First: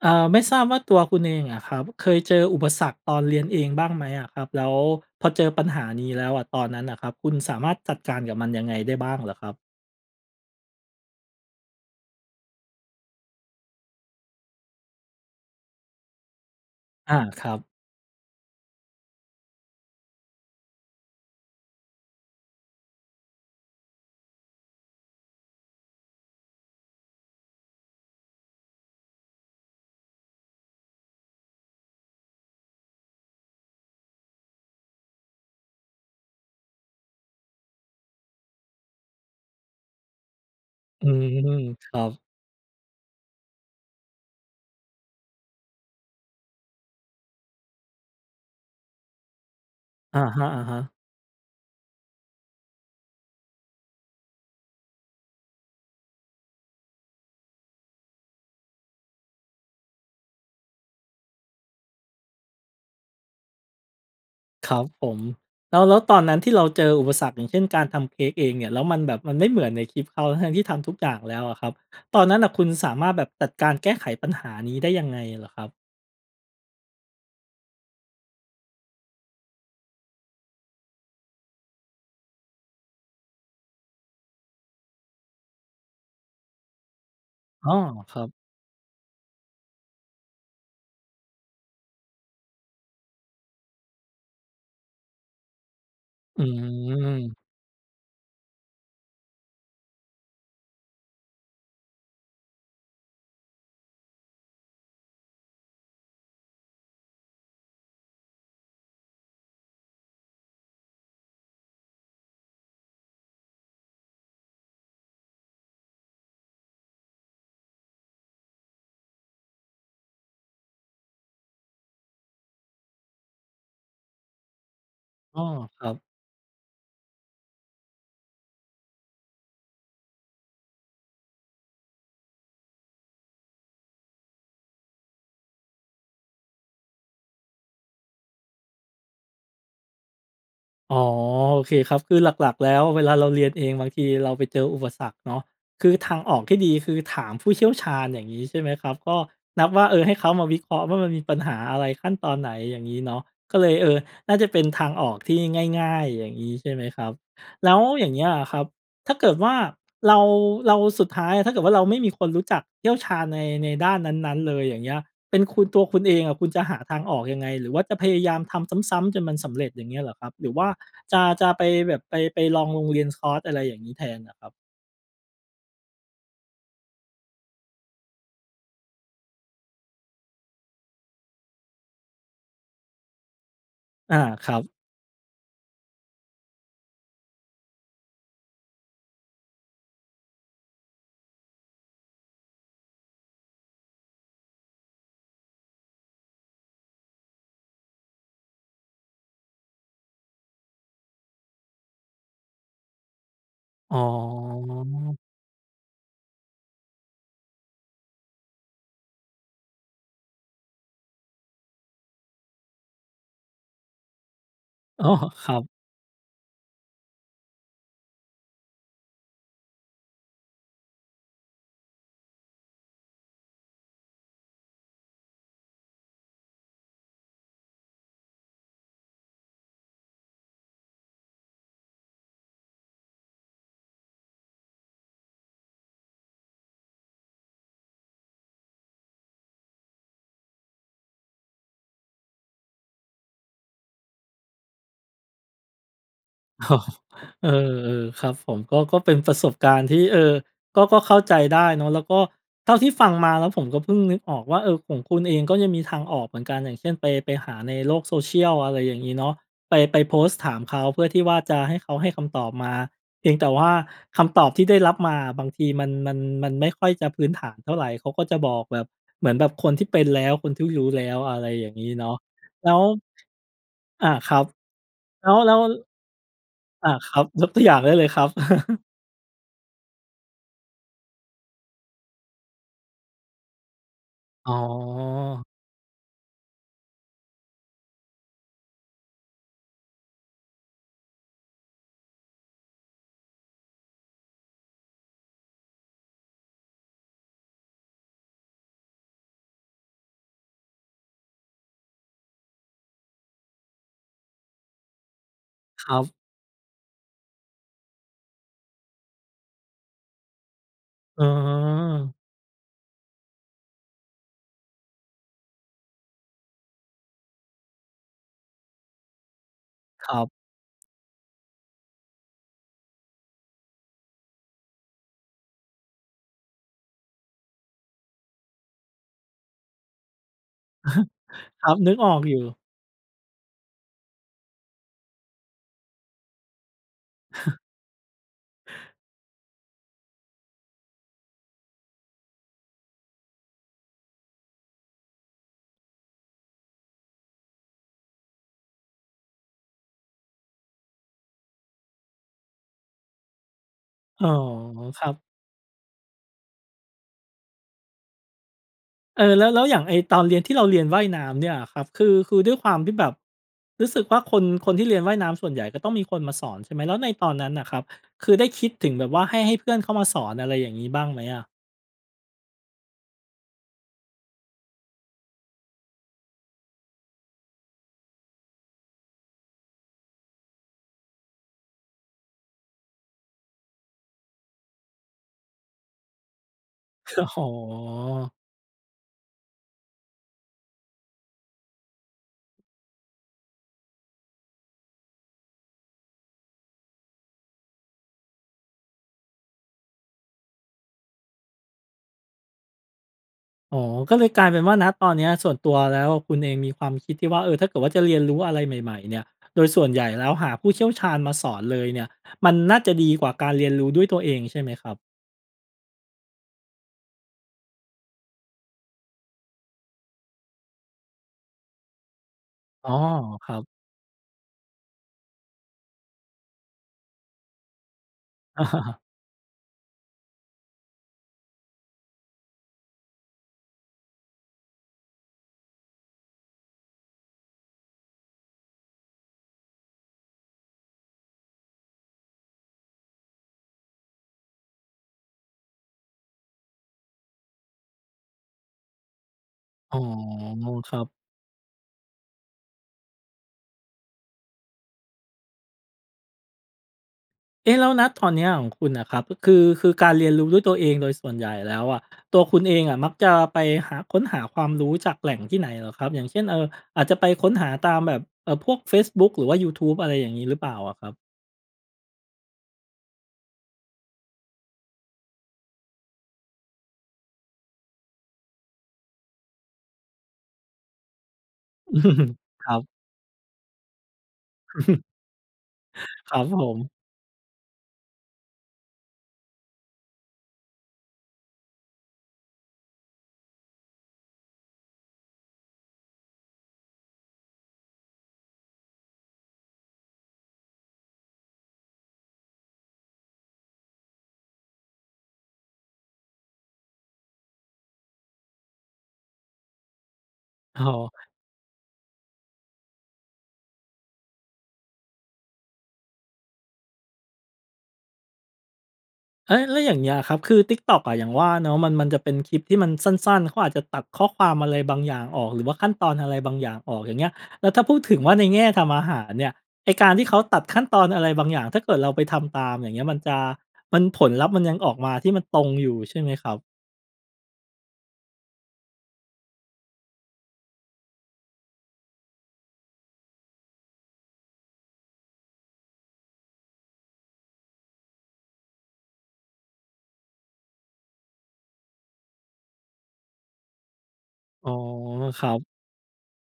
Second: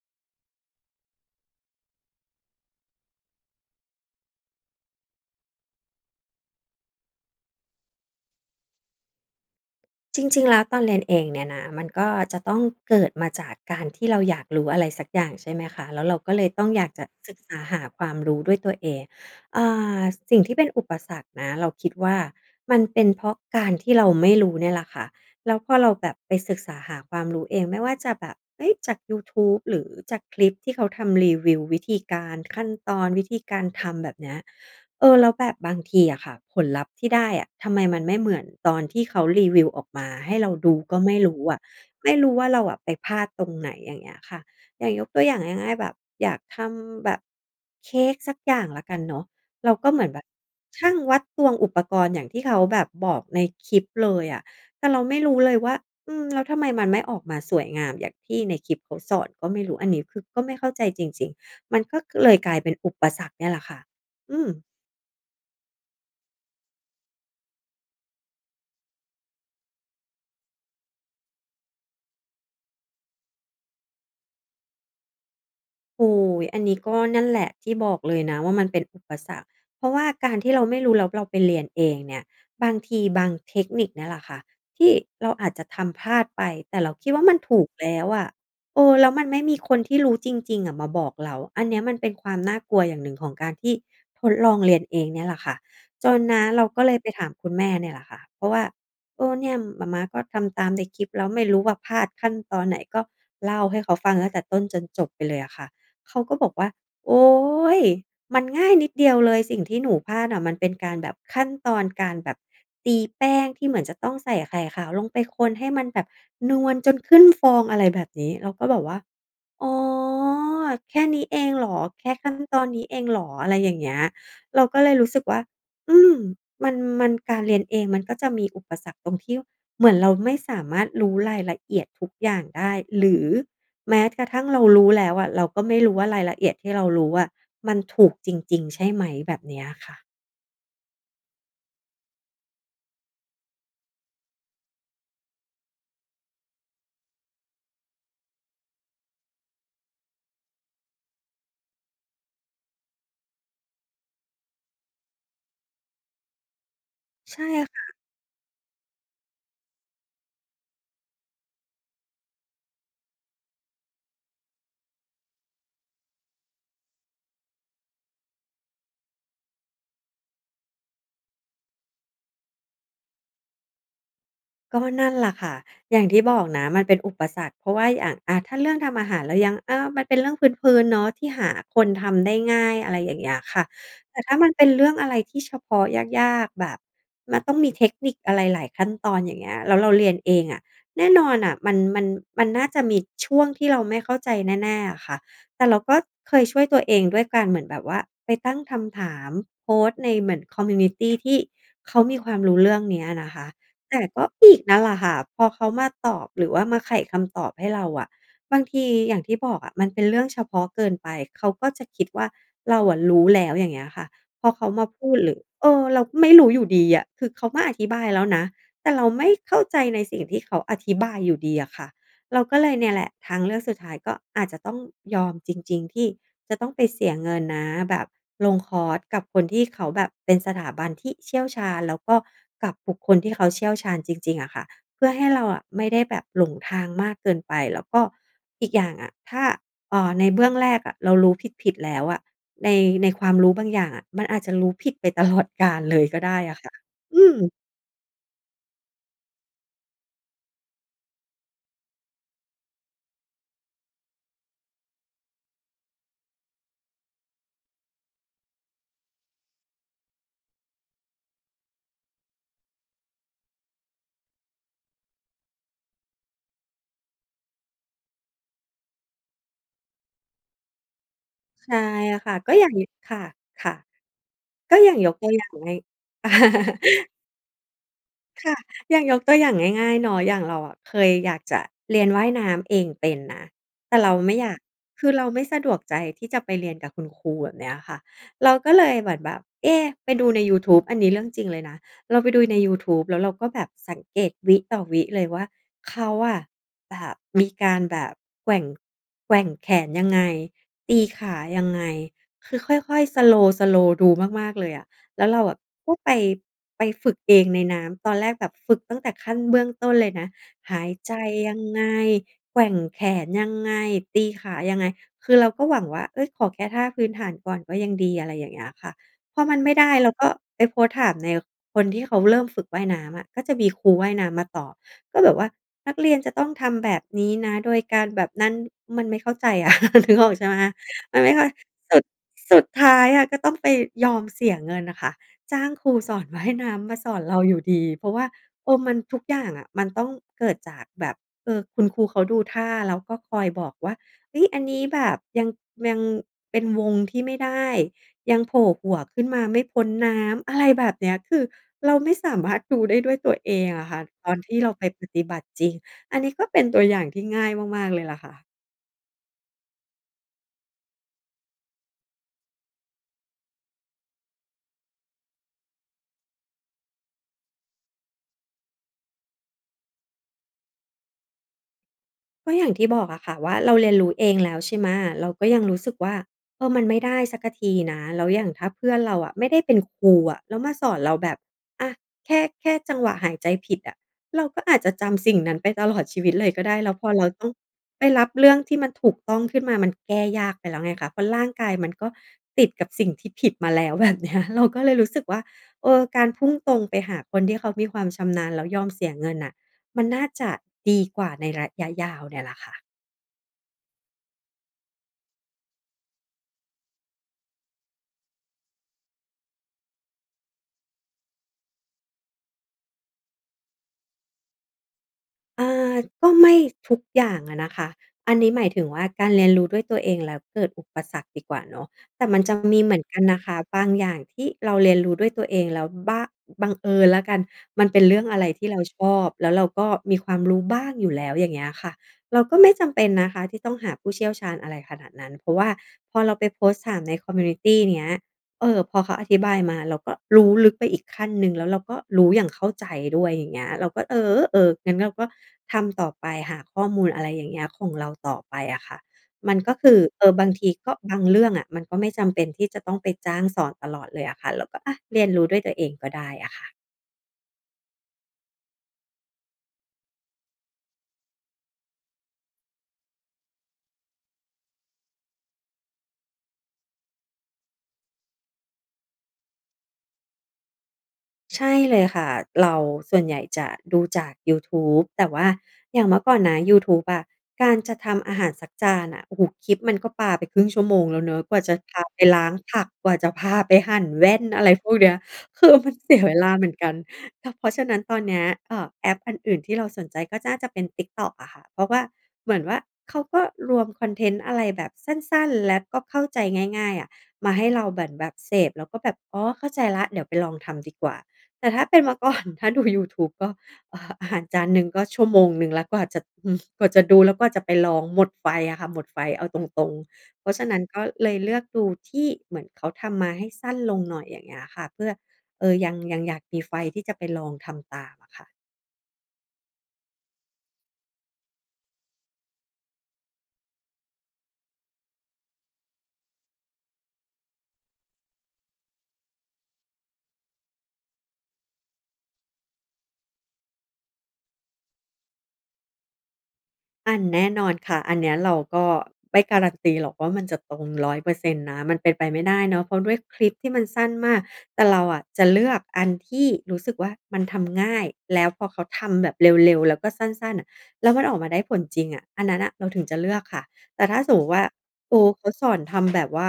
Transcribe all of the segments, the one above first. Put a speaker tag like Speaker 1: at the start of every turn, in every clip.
Speaker 1: อา ไม่ทราบว่าตัวคุณเองอะครับเคยเจออุปสรรคตอนเรียนเองบ้างไหมอะครับ? แล้วพอเจอปัญหานี้แล้วอะ ตอนนั้นน่ะครับคุณสามารถจัดการกับมันยังไงได้บ้างเหรอครับ?
Speaker 2: จริง ๆ แล้วตอนเรียนเองเนี่ยนะ มันก็จะต้องเกิดมาจากการที่เราอยากรู้อะไรสักอย่าง ใช่ไหมคะ แล้วเราก็เลยต้องอยากจะ
Speaker 1: อา
Speaker 2: ศึก
Speaker 1: คร
Speaker 2: ษ
Speaker 1: ั
Speaker 2: า
Speaker 1: บ
Speaker 2: หาความรู้ด้วยตัวเอง อ่า สิ่งที่เป็นอุปสรรคนะ เราคิดว่ามันเป็นเพราะการที่เราไม่รู้เนี่ยแหละค่ะ แล้วพอเราแบบไปศึกษาหาความรู้เอง ไม่ว่าจะแบบ เอ๊ย! จากยูทูบหรือจากคลิปที่เขาทำรีวิววิธีการ ขั้นตอน วิธีการทำ แบบเนี้ย เออ แล้วแบบบางทีอะค่ะผลลัพธ์ที่ได้อะทำไมมันไม่เหมือนตอนที่เขารีวิวออกมาให้เราดูก็
Speaker 1: อื
Speaker 2: ไม่รู้
Speaker 1: ม
Speaker 2: อะ
Speaker 1: ครั
Speaker 2: ไม
Speaker 1: บ
Speaker 2: ่รู้ว่าเราอะไปพลาดตรงไหน อย่างเงี้ยค่ะ อย่างยกตัวอย่างง่าย ๆ แบบ อยากทำแบบเค้กสักอย่างแล้วกันเนาะ เราก็เหมือน
Speaker 1: อ
Speaker 2: แ
Speaker 1: ะ
Speaker 2: บบ
Speaker 1: ฮะ
Speaker 2: ชั
Speaker 1: ๆ
Speaker 2: ่ง วัด ตวง อุปกรณ์อย่างที่เขาแบบบอกในคลิปเลยอะ แต่เราไม่รู้เลยว่า อืม แล้วทำไมมันไม่ออกมาสวยงามอย่างที่ในคลิปเขาสอนก็ไม่รู้ อันนี้คือก็ไม่เข้าใจจริง ๆ มันก็เลยกลายเป็นอุปสรรคเนี่ยแหละค่ะ อืม
Speaker 1: ครับผม แล้ว แล้วตอนนั้นที่เราเจออุปสรรค อย่างเช่น การทำเค้กเองเนี่ย แล้วมันแบบมันไม่เหมือนในคลิปเขา ทั้ง ๆ ที่ทำทุกอย่างแล้วอะครับ ตอนนั้นน่ะคุณสามารถแบบจัดการแก้ไขปัญหานี้ได้ยังไงเหรอครับ?
Speaker 2: โอ้ อันนี้ก็นั่นแหละ ที่บอกเลยนะว่ามันเป็นอุปสรรค เพราะว่าการที่เราไม่รู้แล้วเราไปเรียนเองเนี่ย บางทีบางเทคนิคเนี้ยแหละค่ะ ที่เราอาจจะทำพลาดไป แต่เราคิดว่ามันถู
Speaker 1: อ้
Speaker 2: ก
Speaker 1: อ
Speaker 2: แล้ว
Speaker 1: คร
Speaker 2: อ
Speaker 1: ั
Speaker 2: ะ
Speaker 1: บ
Speaker 2: เออ แล้วมันไม่มีคนที่รู้จริง ๆ อะมาบอกเรา อันเนี้ยมันเป็นความน่ากลัวอย่างหนึ่งของการที่ทดลองเรียนเองเนี่ยแหละค่ะ จนน
Speaker 1: อ
Speaker 2: ะเราก็เลยไปถาม
Speaker 1: ืม
Speaker 2: คุณแม่เนี่ยแหละค่ะ เพราะว่า เออ เนี่ยหม่าม้า ก็ทำตามในคลิปแล้ว ไม่รู้ว่าพลาดขั้นตอนไหน ก็เล่าให้เขาฟังตั้งแต่ต้นจนจบไปเลยอะค่ะ เขาก็บอกว่า "โอ๊ย! มันง่ายนิดเดียวเลย สิ่งที่หนูพลาดอะมันเป็นการแบบ ขั้นตอนการแบบตีแป้งที่เหมือนจะต้องใส่ไข่ขาวลงไปคนให้มันแบบนวลจนขึ้นฟอง" อะไรแบบนี้ เราก็แบบว่า "อ๋อ แค่นี้เองเหรอ? แค่ขั้นตอนนี้เองเหรอ?" อะไรอย่างเงี้ย เราก็เลยรู้สึกว
Speaker 1: อ
Speaker 2: ่
Speaker 1: ้
Speaker 2: า
Speaker 1: อ ครั
Speaker 2: อ
Speaker 1: บ
Speaker 2: ืม มัน มัน การเรียนเองมันก็จะมีอุปสรรคตรงที่เหมือนเราไม่สามารถรู้รายละเอียดทุกอย่างได้ หรือแม้กระทั่งเรารู้แล้วอะ เราก็ไม่รู้ว่ารายละเอียดที่เรารู้อะมันถูกจริง ๆ ใช่ไหม แบบเนี้ยค่ะ
Speaker 1: อ๋อ โอเคครับ คือหลัก ๆ แล้วเวลาเราเรียนเองบางทีเราไปเจออุปสรรคเนาะ คือทางออกที่ดีคือถามผู้เชี่ยวชาญ อย่างงี้ใช่ไหมครับ ก็นับว่า เออ ให้เขามาวิเคราะห์ว่ามันมีปัญหาอะไร ขั้นตอนไหน อย่างงี้เนาะ ก็เลย เออ น่าจะเป็นทางออกที่ง่าย ๆ อย่างงี้ ใช่ไหมครับ
Speaker 2: ใช่
Speaker 1: แล้
Speaker 2: ค
Speaker 1: ว
Speaker 2: ่ะ
Speaker 1: อย่างเงี้ยอะครับ ถ้าเกิดว่าเรา เรา สุดท้ายอะ ถ้าเกิดว่าเราไม่มีคนรู้จักเชี่ยวชาญใน ในด้านนั้น ๆ เลยอย่างเงี้ย เป็นคุณ ตัวคุณเองอะ คุณจะหาทางออกยังไง หรือว่าจะพยายามทำซ้ำ ๆ จนมันสำเร็จ อย่างเงี้ยเหรอครับ? หรือว่าจะ จะไปแบบไป ไปลองลงเรียนคอร์ส อะไรอย่างงี้แทนเหรอครับ?
Speaker 2: ก็นั่นล่ะค่ะ อย่างที่บอกนะมันเป็นอุปสรรค เพราะว่าอย่าง อ่า ถ้าเรื่องทำอาหารเรายัง อ่า มันเป็นเรื่องพื้น ๆ เนาะที่หาคนทำได้ง่าย อะไรอย่างเงี้ยค่ะ
Speaker 1: อ
Speaker 2: แ
Speaker 1: า
Speaker 2: ต่ถ้า
Speaker 1: ค
Speaker 2: มัน
Speaker 1: รั
Speaker 2: เ
Speaker 1: บ
Speaker 2: ป็นเรื่องอะไรที่เฉพาะ ยาก ๆ แบบมันต้องมีเทคนิคอะไรหลายขั้นตอน อย่างเงี้ย แล้วเราเรียนเองอะ แน่นอนน่ะ มัน มัน มันน่าจะมีช่วงที่เราไม่เข้าใจแน่ ๆ อะค่ะ แต่เราก็เคยช่วยตัวเองด้วยการเหมือนแบบว่าไปตั้งคำถาม โพสต์ในเหมือน คอมมิวนิตี ที่เขามีความรู้เรื่องเนี้ยนะคะ
Speaker 1: อ
Speaker 2: แ
Speaker 1: ๋
Speaker 2: ต
Speaker 1: อ
Speaker 2: ่ก็อีกนั่นแหละค่ะ พอเขามาตอบหรือว่ามาไขคำตอบให้เราอะ บางทีอย่างที่บอกอะ มันเป็นเรื่องเฉพาะเกินไป เขาก็จะคิดว่าเราอะรู้แล้ว อย่างเงี้ยค่ะ พอเขามาพ
Speaker 1: อ้อ
Speaker 2: ูดหรือ
Speaker 1: ครับ
Speaker 2: เออ เราก็ไม่รู้อยู่ดีอะ คือเขามาอธิบายแล้วนะ แต่เราไม่เข้าใจในสิ่งที่เขาอธิบายอยู่ดีอะค่ะ เราก็เลยเนี่ยแหละ ทางเลือกสุดท้ายก็อาจจะต้องยอมจริง ๆ ที่จะต้องไปเสียเงินนะ แบบลงคอร์สกับคนที่เขาแบบเป็นสถาบันที่เชี่ยวชาญ แล้วก็กับบุคคลที่เขาเชี่ยวชาญจริง ๆ อะค่ะ เพื่อให้เราอะไม่ได้แบบหลงทางมากเกินไป แล้วก็อีกอย่างอะ ถ้า เอ่อ ในเบื้องแรกอะ เรารู้ผิด ๆ แล้วอะ ใน ในความรู้บางอย่างอะมันอาจจะรู้ผิดไปตลอดกาลเลยก็ได้อะ
Speaker 1: อ
Speaker 2: ค่ะ
Speaker 1: ๋อ
Speaker 2: อื
Speaker 1: เออ
Speaker 2: ม
Speaker 1: ๆ ๆ ครับผม ก็ ก็เป็นประสบการณ์ที่ เออ ก็ ก็เข้าใจได้เนาะ แล้วก็ เท่าที่ฟังมาแล้วผมก็เพิ่งนึกออกว่า เออ ของคุณเองก็ยังมีทางออกเหมือนกัน อย่างเช่น ไป ไปหาในโลก Social อะไรอย่างงี้เนาะ ไป ไปโพสต์ถามเขา เพื่อที่ว่าจะให้เขาให้คำตอบมา เพียงแต่ว่าคำตอบที่ได้รับมาอะ บางทีมัน มัน มันไม่ค่อยจะพื้นฐานเท่าไร เขาก็จะบอกแบบเหมือนแบบคนที่เป็นแล้ว คนที่รู้แล้ว อะไรอย่
Speaker 2: ใช
Speaker 1: าง
Speaker 2: ่
Speaker 1: งี้เนาะ
Speaker 2: ค่ะ ก็อย
Speaker 1: แ
Speaker 2: ่
Speaker 1: ล
Speaker 2: า
Speaker 1: ้
Speaker 2: ง
Speaker 1: ว
Speaker 2: ยึ ค่ะ ค่ะ
Speaker 1: อา ครับ
Speaker 2: ก็อย่างยก
Speaker 1: แ
Speaker 2: ตั
Speaker 1: ล้
Speaker 2: ว
Speaker 1: ว
Speaker 2: อย่า
Speaker 1: แล้
Speaker 2: ง
Speaker 1: ว
Speaker 2: ไง
Speaker 1: อา ครับ ยกตัวอย่างได้เลยครับ
Speaker 2: ค่ะ อย่างยกตัวอย่างง่าย ๆ เนาะ อย่างเราอะเคยอยากจะเรียนว่ายน้ำเองเป็นนะ แต่เราไม่อย
Speaker 1: อ๋
Speaker 2: า
Speaker 1: อ
Speaker 2: ก คือเราไม่สะดวกใจที่จะไปเรียนกับคุณครู แบบเนี้ยอะค่ะ เราก็เลยเหมือนแบบ เอ๊ะ ไปดูในยูทูบ อันนี้เรื่องจริงเลยนะ เราไปดูในยูทูบ แล้วเราก็แบบสังเกตวิต่อวิเลยว่า เขาอะแบบมีการแบบแกว่ง แกว่งแขนยังไง ตีขายังไง คือค่อย ๆ Slow Slow ดูมาก ๆ เลยอะ แล้วเราแบบ
Speaker 1: ค
Speaker 2: ก
Speaker 1: ร
Speaker 2: ็
Speaker 1: ั
Speaker 2: ไป
Speaker 1: บ
Speaker 2: ไปฝึกเองในน้ำ ตอนแรกแบบฝึกตั้งแต่ขั้นเบื้องต้นเลยนะ หายใจ
Speaker 1: อ๋
Speaker 2: ยังไง
Speaker 1: อ
Speaker 2: แกว่งแขนยังไง ตีขายังไง คือเราก็หวังว่า เฮ้ย ขอแค่ท่าพื้นฐานก่อนก็ยังดี อะไรอย่างเงี้ยค่ะ พอมันไม่ได้
Speaker 1: ค
Speaker 2: เรา
Speaker 1: รั
Speaker 2: ก็
Speaker 1: บ
Speaker 2: ไปโพสต์ถามใน คนที่เขาเริ่มฝึกว่ายน้ำอะ ก็จะมีครูว่ายน้ำมาตอบ ก็แบบว่า "นักเรียนจะต้องทำแบบนี้นะ โดยการแบบนั้น" มันไม่เข้าใจอะ นึกออกใช่ไหม มันไม่ค่อย
Speaker 1: ครับ นึ
Speaker 2: ส
Speaker 1: ก
Speaker 2: ุด
Speaker 1: ออกอยู
Speaker 2: ส
Speaker 1: ่
Speaker 2: ุดท้ายอะก็ต้องไปยอมเสียเงินน่ะค่ะ จ้างครูสอนว่ายน้ำมาสอนเราอยู่ดี เพราะว่า เออ มันทุกอย่างอะ มันต้องเกิดจากแบบ เออ คุณครูเขาดูท่าแล้วก็คอยบอกว่า "เฮ้ย อันนี้แบบ ยัง ยังเป็นวงที่ไม่ได้ ยังโผล่หัวขึ้นมาไม่พ้นน้ำ" อะไรแบบเนี้ย คือเราไม่สามารถดูได้ด้วยตัวเองอะค่ะ
Speaker 1: อ๋อ
Speaker 2: ตอนที่เราไป
Speaker 1: ค
Speaker 2: ป
Speaker 1: รับ
Speaker 2: ฏิบัติจริง อันนี้ก็เป็นตัวอย่างที่ง่ายมาก ๆ เลยล่ะค่ะ
Speaker 1: เออ แล้ว แล้วอย่างไอ้ตอนเรียน ที่เราเรียนว่ายน้ำเนี่ยอะครับ คือ คือด้วยความที่แบบรู้สึกว่า คน คนที่เรียนว่ายน้ำ ส่วนใหญ่ก็ต้องมีคนมาสอนใช่ไหม? แล้วในตอนนั้นน่ะครับ คือได้คิดถึงแบบว่าให้ ให้เพื่อนเข้ามาสอน อะไรอย่างงี้ บ้างไหมอะ?
Speaker 2: ก็อย่างที่บอกอะค่ะว่า เราเรียนรู้เองแล้ว ใช่ไหม เราก็ยังรู้สึกว่า เออ มันไม่ได้สักทีนะ แล้วอย่างถ้าเพื่อนเราอะไม่ได้เป็นครูอะ แล้วมาสอนเราแบบ อะ แค่ แค่จังหวะหายใจผิดอะ เราก็อาจจะจำสิ่งนั้นไป ตลอด ชีวิตเลยก็ได้ แล้วพอเรา
Speaker 1: อ๋
Speaker 2: ต้อ
Speaker 1: อ
Speaker 2: งไปรับเรื่องที่มันถูกต้องขึ้นมา มันแก้ยากไปแล้วไงคะ เพราะร่างกายมันก็ติดกับสิ่งที่ผิดมาแล้ว แบบเนี้ย เราก็เลยรู้สึกว่า เออ การพุ่งตรงไปหาคนที่เขามีความชำนาญ แล้วยอมเสียเงินน่ะ มันน่าจะดีกว่าในระยะยาวเนี่ยล่ะค่ะ
Speaker 1: อ๋อ ก็เลยกลายเป็นว่า ณ ตอนเนี้ย ส่วนตัวแล้ว คุณเองมีความคิดที่ว่า เออ ถ้าเกิดว่าจะเรียนรู้อะไรใหม่ ๆ เนี่ย โดยส่วนใหญ่แล้วหาผู้เชี่ยวชาญมาสอนเลยเนี่ย มันน่าจะดีกว่าการเรียนรู้ด้วยตัวเองใช่ไหมครับ?
Speaker 2: อ่า ก็ไม่ทุกอย่างอะนะคะ อันนี้หมายถึงว่า การเรียนรู้ด้วยตัวเองแล้วเกิดอุปสรรคดีกว่าเนาะ แต่มันจะมี
Speaker 1: อ้
Speaker 2: เห
Speaker 1: อ
Speaker 2: มือนกันนะ
Speaker 1: ค
Speaker 2: ค
Speaker 1: รั
Speaker 2: ะ
Speaker 1: บ
Speaker 2: บางอย่างที่เราเรียนรู้ด้วยตัวเองแล้วบ้าง บังเอิญแล้วกัน มันเป็นเรื่องอะไรที่เราชอบ แล้วเราก็มีความรู้บ้างอยู่แล้ว อย่างเงี้ยค่ะ เราก็ไม่จำเป็นนะคะที่ต้องหาผู้เชี่ยวชาญอะไรขนาดนั้น เพราะว่าพอเราไปโพสต์ถามใน คอมมิวนิตี เนี้ย เออ พอเขาอธิบายมา เราก็รู้ลึกไปอีกขั้นหนึ่ง แล้วเราก็รู้อย่างเข้าใจด้วย อย่างเงี้ย เราก็ เออ เออ งั้นเราก็ทำต่อไป หาข้อมูล อะไรอย่างเงี้ย ของเราต่อไปอะค่ะ มันก็ค
Speaker 1: อ
Speaker 2: ื
Speaker 1: ๋
Speaker 2: อ
Speaker 1: อ
Speaker 2: เออ บางทีก
Speaker 1: ค
Speaker 2: ็
Speaker 1: รับ
Speaker 2: บางเรื่องอะ มันก็ไม่จำเป็นที่จะต้องไปจ้างสอนตลอดเลยอะค่ะ เราก็ อะ เรียนรู้ด้วยตัวเองก็ได้อะค่ะ
Speaker 1: เอ๊ะ แล้ว ณ ตอนเนี้ยของคุณอะครับ คือ คือการเรียนรู้ด้วยตัวเองโดยส่วนใหญ่แล้วอะ ตัวคุณเองอะมักจะไปหา ค้นหาความรู้จากแหล่งที่ไหนเหรอครับ อย่างเช่น เอ่อ อาจจะไปค้นหาตามแบบ เอ่อ พวกเฟซบุ๊กหรือว่ายูทูบ อะไรอย่างงี้หรือเปล่าอะครับ?
Speaker 2: ใช่เลยค่ะ เรา ส่วนใหญ่จะดูจากยูทูบ แต่ว่าอย่างเมื่อก่อนนะยูทูบอะ การจะทำอาหารสักจานน่ะ โอ้โฮ คลิปมันก็ปาไปครึ่งชั่วโมงแล้วเนาะ กว่าจะพาไปล้าง
Speaker 1: คร
Speaker 2: ผ
Speaker 1: ับ
Speaker 2: ัก กว่าจะพาไปหั่นแว่น อะไรพวกเนี้ย คือมันเสีย
Speaker 1: ค
Speaker 2: เว
Speaker 1: รับ
Speaker 2: ลา
Speaker 1: ผ
Speaker 2: เหมือน
Speaker 1: ม
Speaker 2: กัน ต เพราะฉะนั้นตอนเนี้ย เอ่อ แอปอันอื่นที่เราสนใจก็น่าจะเป็น TikTok อะค่ะ เพราะว่า เหมือนว่าเขาก็รวมคอนเทนต์อะไรแบบสั้น ๆ และก็เข้าใจง่าย ๆ อะ มาให้เราเหมือนแบบเสพ แล้วก็แบบ "อ๋อ เข้าใจแล้ว เดี๋ยวไปลองทำดีกว่า" แต่ถ้าเป็นเมื่อ ก่อน ถ้าดูยูทูบก็ เอ่อ จานหนึ่งก็ชั่วโมงหนึ่งแล้วกว่าจะ อืม กว่าจะดู แล้วกว่าจะไปลอง หมดไฟอะค่ะ หมดไฟ เอาตรง ๆ เพราะฉะนั
Speaker 1: อ
Speaker 2: ้
Speaker 1: ๋
Speaker 2: นก็
Speaker 1: อ
Speaker 2: เลยเลือกดูที่เหมือนเขาทำมาให้สั้นลงหน่อย อย่างเงี้ยค่ะ เพื่อ เออ ยัง ยังอยากมีไฟที่จะไปลองทำตามอะค่ะ
Speaker 1: อา แล้วอย่างเงี้ยอะครับ คือ TikTok อะ อย่างว่าเนาะ มัน มันจะเป็นคลิปที่มันสั้น ๆ เขาอาจจะตัดข้อความอะไรบางอย่างออก หรือว่าขั้นตอนอะไรบางอย่างออก อย่างเงี้ย แล้วถ้าพูดถึงว่าในแง่ทำอาหารเนี่ย ไอ้การที่เขาตัดขั้นตอนอะไรบางอย่าง ถ้าเกิดเราไปทำตาม อย่างเงี้ย มันจะ มัน ผลลัพธ์ มันยังออกมาที่มันตรงอยู่ใช่ไหมครับ?
Speaker 2: อา แน่นอนค่ะ อันเนี้ยเราก็ไม่การันตีหรอกว่า มันจะตรง 100% นะ มันเป็นไปไม่ได้เนาะ เพราะด้วยคลิปที่มันสั้นมาก แต่เราอะจะเลือกอันที่รู้สึกว่ามันทำง่าย แล้วพอเขาทำแบบเร็ว ๆ แล้วก็สั้น ๆ น่ะ แล้วมันออกมาได้ผลจริงอะ อันนั้นน่ะเราถึงจะเลือกค่ะ แต่ถ้าสมมุติว่า
Speaker 1: อ๋อ
Speaker 2: ครู
Speaker 1: ค
Speaker 2: เข
Speaker 1: ร
Speaker 2: า
Speaker 1: ับ
Speaker 2: สอนทำ แบบว่า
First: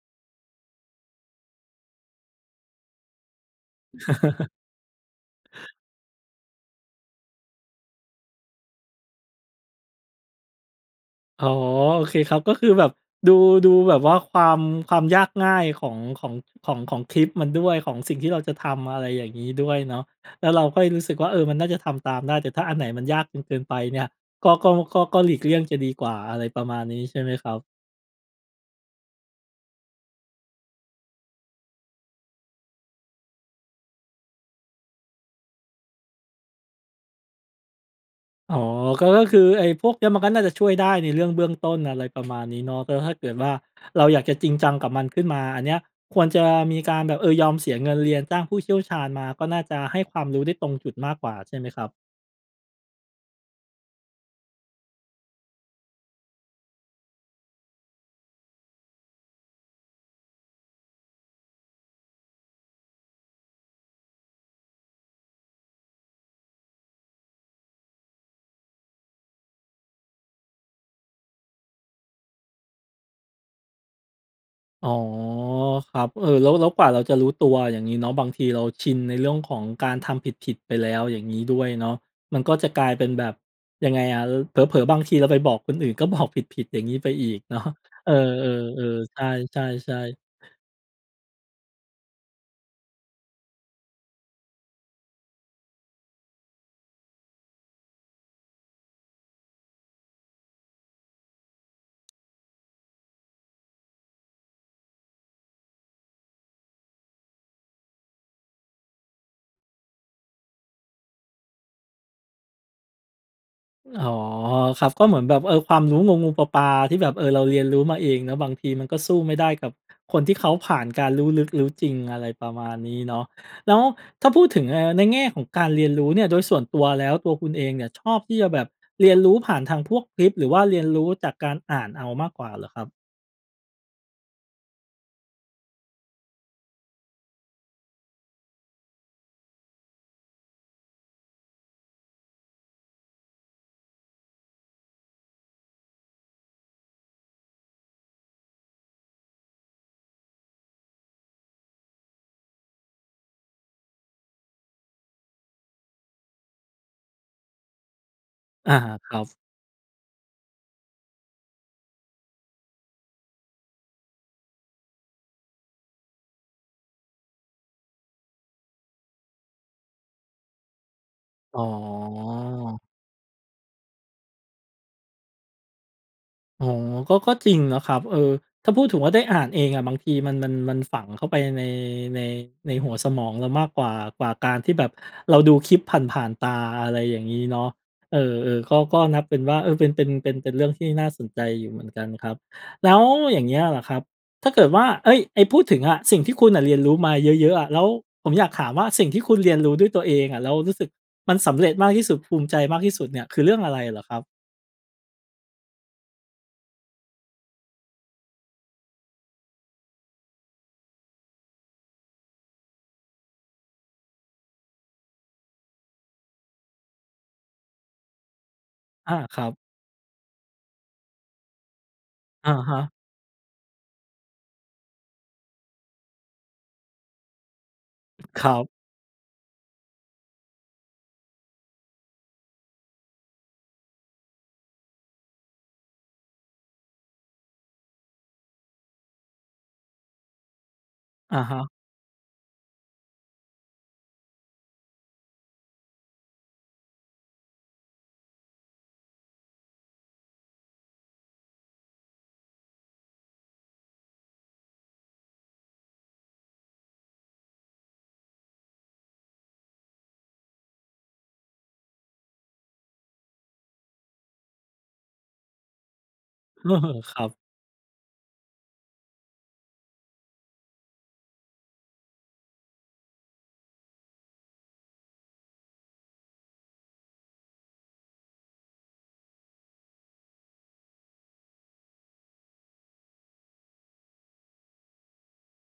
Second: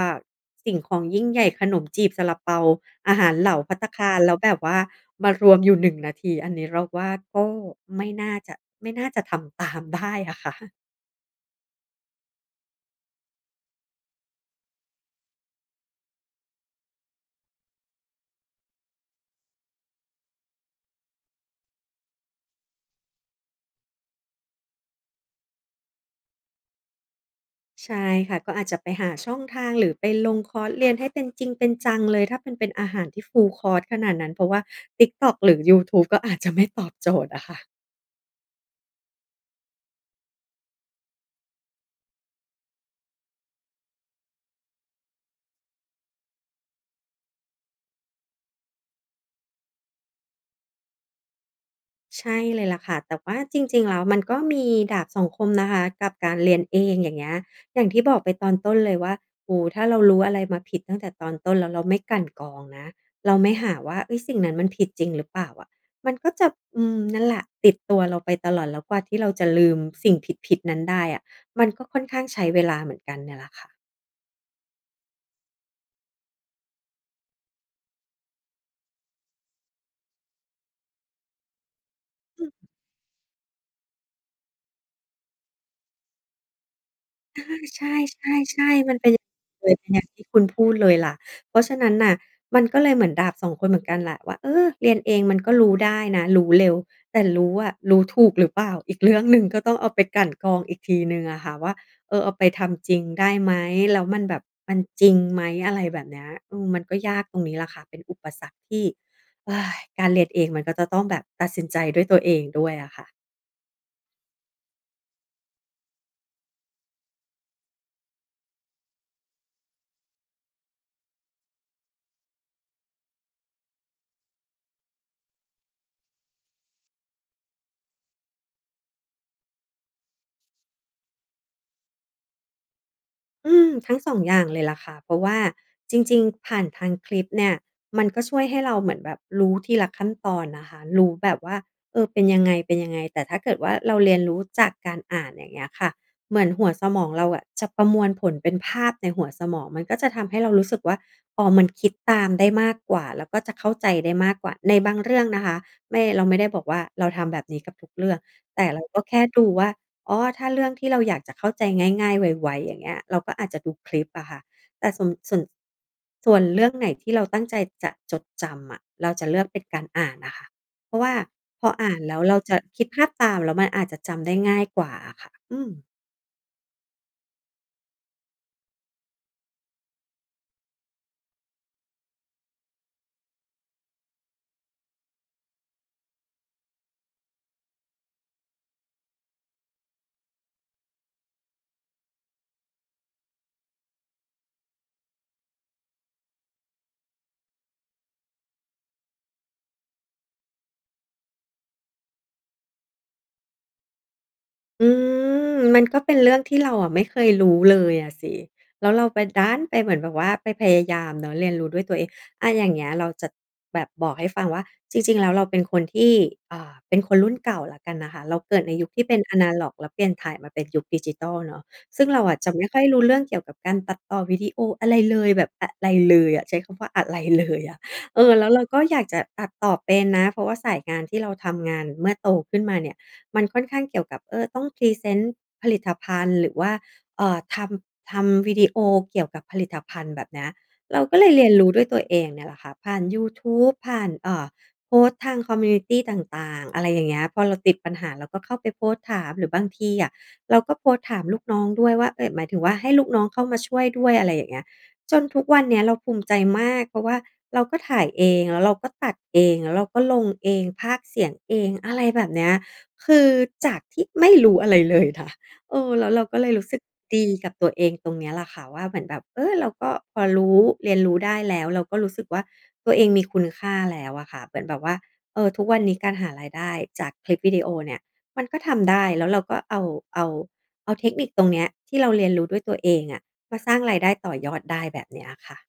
Speaker 2: สิ่งของยิ่งใหญ่ ขนมจีบ ซาลาเปา อาหารเหลาภัตตาคาร แล้วแบบว่ามารวมอยู่ 1 นาที อันนี้เราว่า ก็ ไม่น่าจะ ไม่น่าจะทำ ตามได้ อะค่ะ
Speaker 1: อ๋อ โอเคครับ ก็คือแบบดู ดูแบบว่าความ ความยากง่ายของ ของ ของ ของคลิปมันด้วย ของสิ่งที่เราจะทำ อะไรอย่างนี้ด้วยเนาะ แล้วเราค่อยรู้สึกว่าเออมันน่าจะทำตามได้ แต่ถ้าอันไหนมันยากจนเกินไปเนี่ย ก็ ก็ ก็ ก็หลีกเลี่ยงจะดีกว่า อะไรประมาณนี้ ใช่ไหมครับ?
Speaker 2: ใช่ค่ะ ก็อาจจะไปหาช่องทาง หรือไปลงคอร์สเรียนให้เป็นจริงเป็นจังเลย ถ้ามันเป็นอาหารที่ Full course ขนาดนั้น เพราะว่า TikTok หรือยูทูบ ก็อาจจะ ไม่ตอบ โจทย์อะค่ะ
Speaker 1: อ๋อ ก็คือไอ้พวกเนี้ยมันก็น่าจะช่วยได้ในเรื่องเบื้องต้น อะไรประมาณนี้เนาะ แล้วถ้าเกิดว่า เราอยากจะจริงจังกับมันขึ้นมา อันเนี้ยควรจะมีการแบบ เออ ยอมเสียเงินเรียน จ้างผู้เชี่ยวชาญมา ก็น่าจะให้ความรู้ได้ตรงจุดมากกว่าใช่ไหมครับ?
Speaker 2: ใช่เลยแหละค่ะ แต่ว่าจริง ๆ แล้วมันก็ มีดาบสองคมนะคะกับการเรียนเอง อย่างเงี้ย อย่างที่บอกไปตอนต้นเลยว่า โอ้โฮ ถ้าเรารู้อะไรมาผิดตั้งแต่ตอนต้นแล้วเราไม่กลั่นกรองนะ เราไม่หาว่า เฮ้ย สิ่งนั้นมันผิดจริงหรือเปล่าอะ? มันก็จะ อืม นั่นแหละ ติดตัวเราไปตลอด แล้วกว่าที่เราจะลืมสิ่งผิด ๆ นั้นได้อะ มันก็ค่อนข้างใช้เวลาเหมือนกันเนี่ยแหละค่ะ
Speaker 1: อ๋อ ครับ เออ แล้ว แล้วกว่าเราจะรู้ตัว อย่างงี้เนาะ บางทีเราชินในเรื่องของการทำผิด ๆ ไปแล้ว อย่างงี้ด้วยเนาะ มั
Speaker 2: อ
Speaker 1: น
Speaker 2: ื
Speaker 1: ก
Speaker 2: ม
Speaker 1: ็จะกลายเป็นแบบ ยังไงอะ ล เผลอ ๆ บางทีเราไปบอกคนอื่นก็ บอก ผิด ๆ อย่างงี้ไปอีก
Speaker 2: อา
Speaker 1: เนาะ
Speaker 2: ใช
Speaker 1: เออ
Speaker 2: ่ ๆ ๆ มัน
Speaker 1: ๆ
Speaker 2: เป็
Speaker 1: ๆ
Speaker 2: น
Speaker 1: ใช
Speaker 2: เอ่อ
Speaker 1: ่
Speaker 2: อย่าง
Speaker 1: ๆ ๆ
Speaker 2: ที่คุณพูดเลยแหละ เพราะฉะนั้นน่ะ มันก็เลยเหมือนดาบ 2 คนเหมือนกันแหละว่า เออ เรียนเองมันก็รู้ได้นะ รู้เร็ว แต่รู้อะรู้ถูกหรือเปล่าอีกเรื่องหนึ่ง? ก็ต้องเอาไปกลั่นกรองอีกทีหนึ่งอะค่ะว่า เออ เอาไปทำจริงได้ไหม แล้วมันแบบ มันจริงไหม? อะไรแบบเนี้ย อืม มันก็ยากตรงนี้แหละค่ะ เป็นอุปสรรคที่ การเรียนเองมันก็จะต้องแบบตัดสินใจด้วยตัวเองด้วยน่ะค่ะ
Speaker 1: อ๋อ ครับ ก็เหมือนแบบว่า เออ ความรู้งู ๆ ปลา ๆ ที่แบบ เออ เราเรียนรู้มาเองเนาะ บางทีมันก็สู้ไม่ได้กับคนที่เขาผ่านการรู้ลึกรู้จริง อะไรประมาณนี้เนาะ แล้วถ้าพูดถึง เอ่อ ในแง่ของการเรียนรู้เนี่ย โดยส่วนตัวแล้ว ตัวคุณเองเนี่ยชอบที่จะแบบเรียนรู้ผ่านทางพวกคลิป หรือว่าเรียนรู้จากการอ่านเอามากกว่าเหรอครับ?
Speaker 2: อืม ทั้งสองอย่างเลยล่ะค่ะ เพราะว่าจริง ๆ ผ่านทางคลิปเนี่ย มันก็ช่วยให้เราเหมือนแบบรู้ทีละขั้นตอนนะคะ รู้แบบว่า เออ เป็นยังไง ๆ แต่ถ้าเกิดว่าเราเรียนรู้จากการอ่าน อย่างเงี้ยค่ะ เหมือนหัวสมองเราอะจะประมวลผลเป็นภาพในหัวสมอง มันก็จะทำให้เรารู้สึกว่า พอมันคิดตามได้มากกว่า แล้วก็จะเข้าใจได้มากกว่า ในบางเรื่องนะคะ ไม่ เราไม่ได้บอกว่าเราทำแบบนี้กับทุกเรื่อง แต่
Speaker 1: อา
Speaker 2: เราก็
Speaker 1: ค
Speaker 2: แ
Speaker 1: ร
Speaker 2: ค
Speaker 1: ั
Speaker 2: ่
Speaker 1: บ
Speaker 2: ดูว่า อ๋อ ถ้าเรื่องที่เราอยากจะเข้าใจง่าย ๆ ไว ๆ อย่างเงี้ย เราก็อาจจะดูคลิปอะค่ะ แต่ ส่วน ส่วน ส่วนเรื่องไหนที่เราตั้งใจจะจดจำอะ เราจะเลือกเป็นการอ่านน่ะค่ะ เพราะว่า
Speaker 1: อ๋
Speaker 2: พออ่านแล้วเราจะ
Speaker 1: อ
Speaker 2: คิดภาพตาม แล้วมันอาจจะจำได้ง่ายกว่าอะค่ะ อืม
Speaker 1: อ๋อ ก็ ก็จริงนะครับ เออ ถ้าพูดถึงว่าได้อ่านเองอะบางทีมัน มัน มันฝังเข้าไป ใน ใน ในหัวสมองเรามากกว่า กว่าการที่แบบเราดูคลิปผ่าน ๆ ตา อะไรอย่างงี้เนาะ เออ ๆ ก็ ก็นับเป็นว่า เออ เป็น เป็น เป็น เป็นเรื่องที่น่าสนใจอยู่เหมือนกันครับ แล้วอย่างเงี้ยล่ะครับ ถ้าเกิดว่า เอ๊ย ไอ้พูดถึงอะ สิ่งที่คุณน่ะเรียนรู้มาเยอะ ๆ อะ แล้ว ผมอยากถามว่าสิ่งที่คุณเรียนรู้ด้วยตัวเองอะ แล้วรู้สึกมันสำเร็จมากที่สุด ภูมิใจมากที่สุดเนี่ย คือเรื่องอะไรเหรอครับ?
Speaker 2: อืม มันก็เป็นเรื่องที่เราอะไม่เคยรู้เลยอะสิ แล้วเราไป ดันไปเหมือนแบบว่าไปพยายามเนาะเรียนรู้ด้วยตัวเอง อะ อย่างเงี้ย เราจะแบบบอกให้ฟังว่า จริง ๆ แล้ว เราเป็นคนที่ อ่า เป็นคนรุ่นเก่าแล้วกันนะคะ เราเกิดในยุคที่เ
Speaker 1: อ
Speaker 2: ป
Speaker 1: า
Speaker 2: ็นแอ
Speaker 1: ครั
Speaker 2: นะ
Speaker 1: บ
Speaker 2: ล็อกแล้วเปลี่ยนถ่ายมาเป็นยุคดิจิทัลเนาะ ซึ่งเราอะ
Speaker 1: อ
Speaker 2: จะ
Speaker 1: ะ
Speaker 2: ไม่
Speaker 1: ฮ
Speaker 2: ค่อ
Speaker 1: ะ
Speaker 2: ยรู้เรื่องเกี่ยวกับการตัดต่อวิดีโออะไรเลย แบบอะไรเลยอะ ใช้คำว่าอะไร เลยอะ เออ แ
Speaker 1: ค
Speaker 2: ล้
Speaker 1: ร
Speaker 2: ว
Speaker 1: ั
Speaker 2: เรา
Speaker 1: บ
Speaker 2: ก็อยากจะตัดต่อเป็นนะ เพราะว่าสายงานที่เราทำงานเมื่อโตขึ้นมาเนี่ย มันค่อนข้างเกี่ยวกับ เออ ต้องพรีเซนต์ผลิตภัณฑ์ หรือว่า เอ่อ ทำ ทำวิดีโอเกี่ยวกับผลิตภัณฑ์ แบบเนี้ย เราก็เลย
Speaker 1: อะ
Speaker 2: เรีย
Speaker 1: ฮ
Speaker 2: นร
Speaker 1: ะ
Speaker 2: ู้ด้วยตัวเองเนี่ยแหละค่ะ ผ่านยูทูบ ผ่าน เอ่อ โพสต์ทาง คอมมิวนิตี ต่าง ๆ อะไรอย่างเงี้ย พอเราติดปัญหา เราก็เข้าไปโพสต์ถาม หรือบางทีอะเราก็โพสต์ถามลูกน้องด้วยว่า เอ๊ย หมายถึงว่าให้ลูกน้องเข้ามาช่วยด้วย อะไรอย่างเงี้ย จนทุกวันเนี้ยเราภูมิใจมาก เพราะว่าเราก็ถ่ายเอง แล้วเราก็ตัดเอง แล้วเราก็ลงเอง พากย์เสียงเอง อะไรแบบเนี้ย คือจากที่ไม่รู้อะไรเลยค่ะ เออ แล้วเราก็เลยรู้สึก
Speaker 1: ค
Speaker 2: ด
Speaker 1: รั
Speaker 2: ี
Speaker 1: บ
Speaker 2: กับตัวเองตรงเนี้ยล่ะค่ะว่า เหมือนแบบ เออ เราก็พอรู้ เรียนรู้ได้แล้ว เราก็รู้สึกว่า ตัวเองมีคุณค่าแล้วอะค่ะ เป็นแบบว่า เออ ทุกวันนี้การหารายได้จากคลิปวิดีโอเนี่ย มันก็ทำได้ แล้วเราก็ เอา เอา เอาเทคนิคตรงเนี้ย ที่เราเรียนรู้ด้วยตัวเองอะ มาสร้างรายได้ต่อยอดได้ แบบเนี้ยค่ะ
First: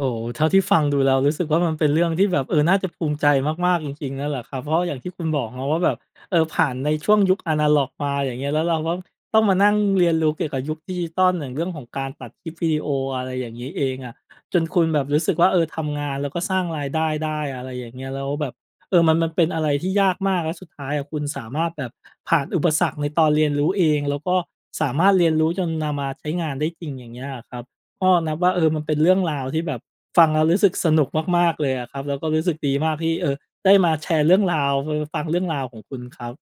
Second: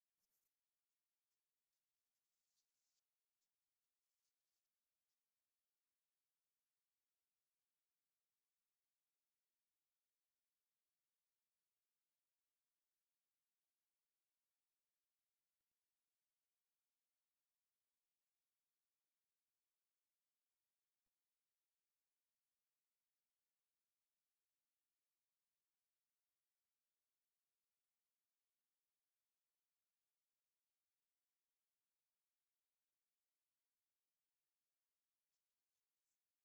Speaker 1: โอ้โฮ เท่าที่ฟังดูแล้วรู้สึกว่า มันเป็นเรื่องที่แบบ เออ น่าจะภูมิใจมาก ๆ จริง ๆ นั่นแหละครับ เพราะอย่างที่คุณบอกเนาะว่า แบบ เออ ผ่านในช่วงยุคแอนะล็อกมา อย่างเงี้ย แล้วเราก็ต้องมานั่งเรียนรู้เกี่ยวกับยุคดิจิทัล อย่างเรื่องของการตัดคลิปวิดีโอ อะไรอย่างงี้เองอะ จนคุณแบบรู้สึกว่า เออ ทำงานแล้วก็สร้างรายได้ได้ อะไรอย่างเงี้ย แล้วแบบ เออ มัน มันเป็นอะไรที่ยากมาก แล้วสุดท้ายอะคุณสามารถแบบผ่านอุปสรรคในตอนเรียนรู้เอง แล้วก็สามารถเรียนรู้จนนำมาใช้งานได้จริง อย่างเงี้ยอะครับ ก็นับว่า เออ มันเป็นเรื่องราวที่แบบฟังแล้วรู้สึกสนุกมาก ๆ เลยอะครับ แล้วก็รู้สึกดีมากที่ เออ ได้มาแชร์เรื่องราว ฟ ฟ ฟังเรื่องราวของคุณครับ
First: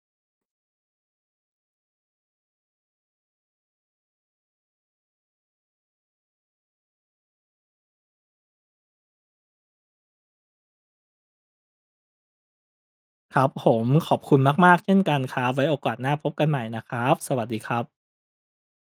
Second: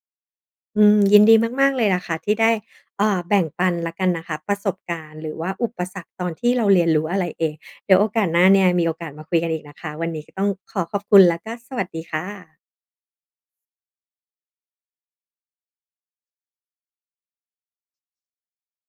Speaker 2: อืม ยินดีมาก ๆ เลยล่ะค่ะที่ได้ เอ่อ แบ่งปันแล้วกันนะคะ ประสบการณ์หรือว่าอุปสรรค ตอนที่เราเรียนรู้อะไรเอง เดี๋ยวโอกาสหน้าเนี่ย มีโอกาสมาคุยกันอีกนะคะ วันนี้ก็ต้องขอขอบคุณ แล้วก็สวัสดีค่ะ
Speaker 1: ครับผม ขอบคุณมาก ๆ เช่นกันครับ ไว้โอกาสหน้าพบกันใหม่นะครับ สวัสดีครับ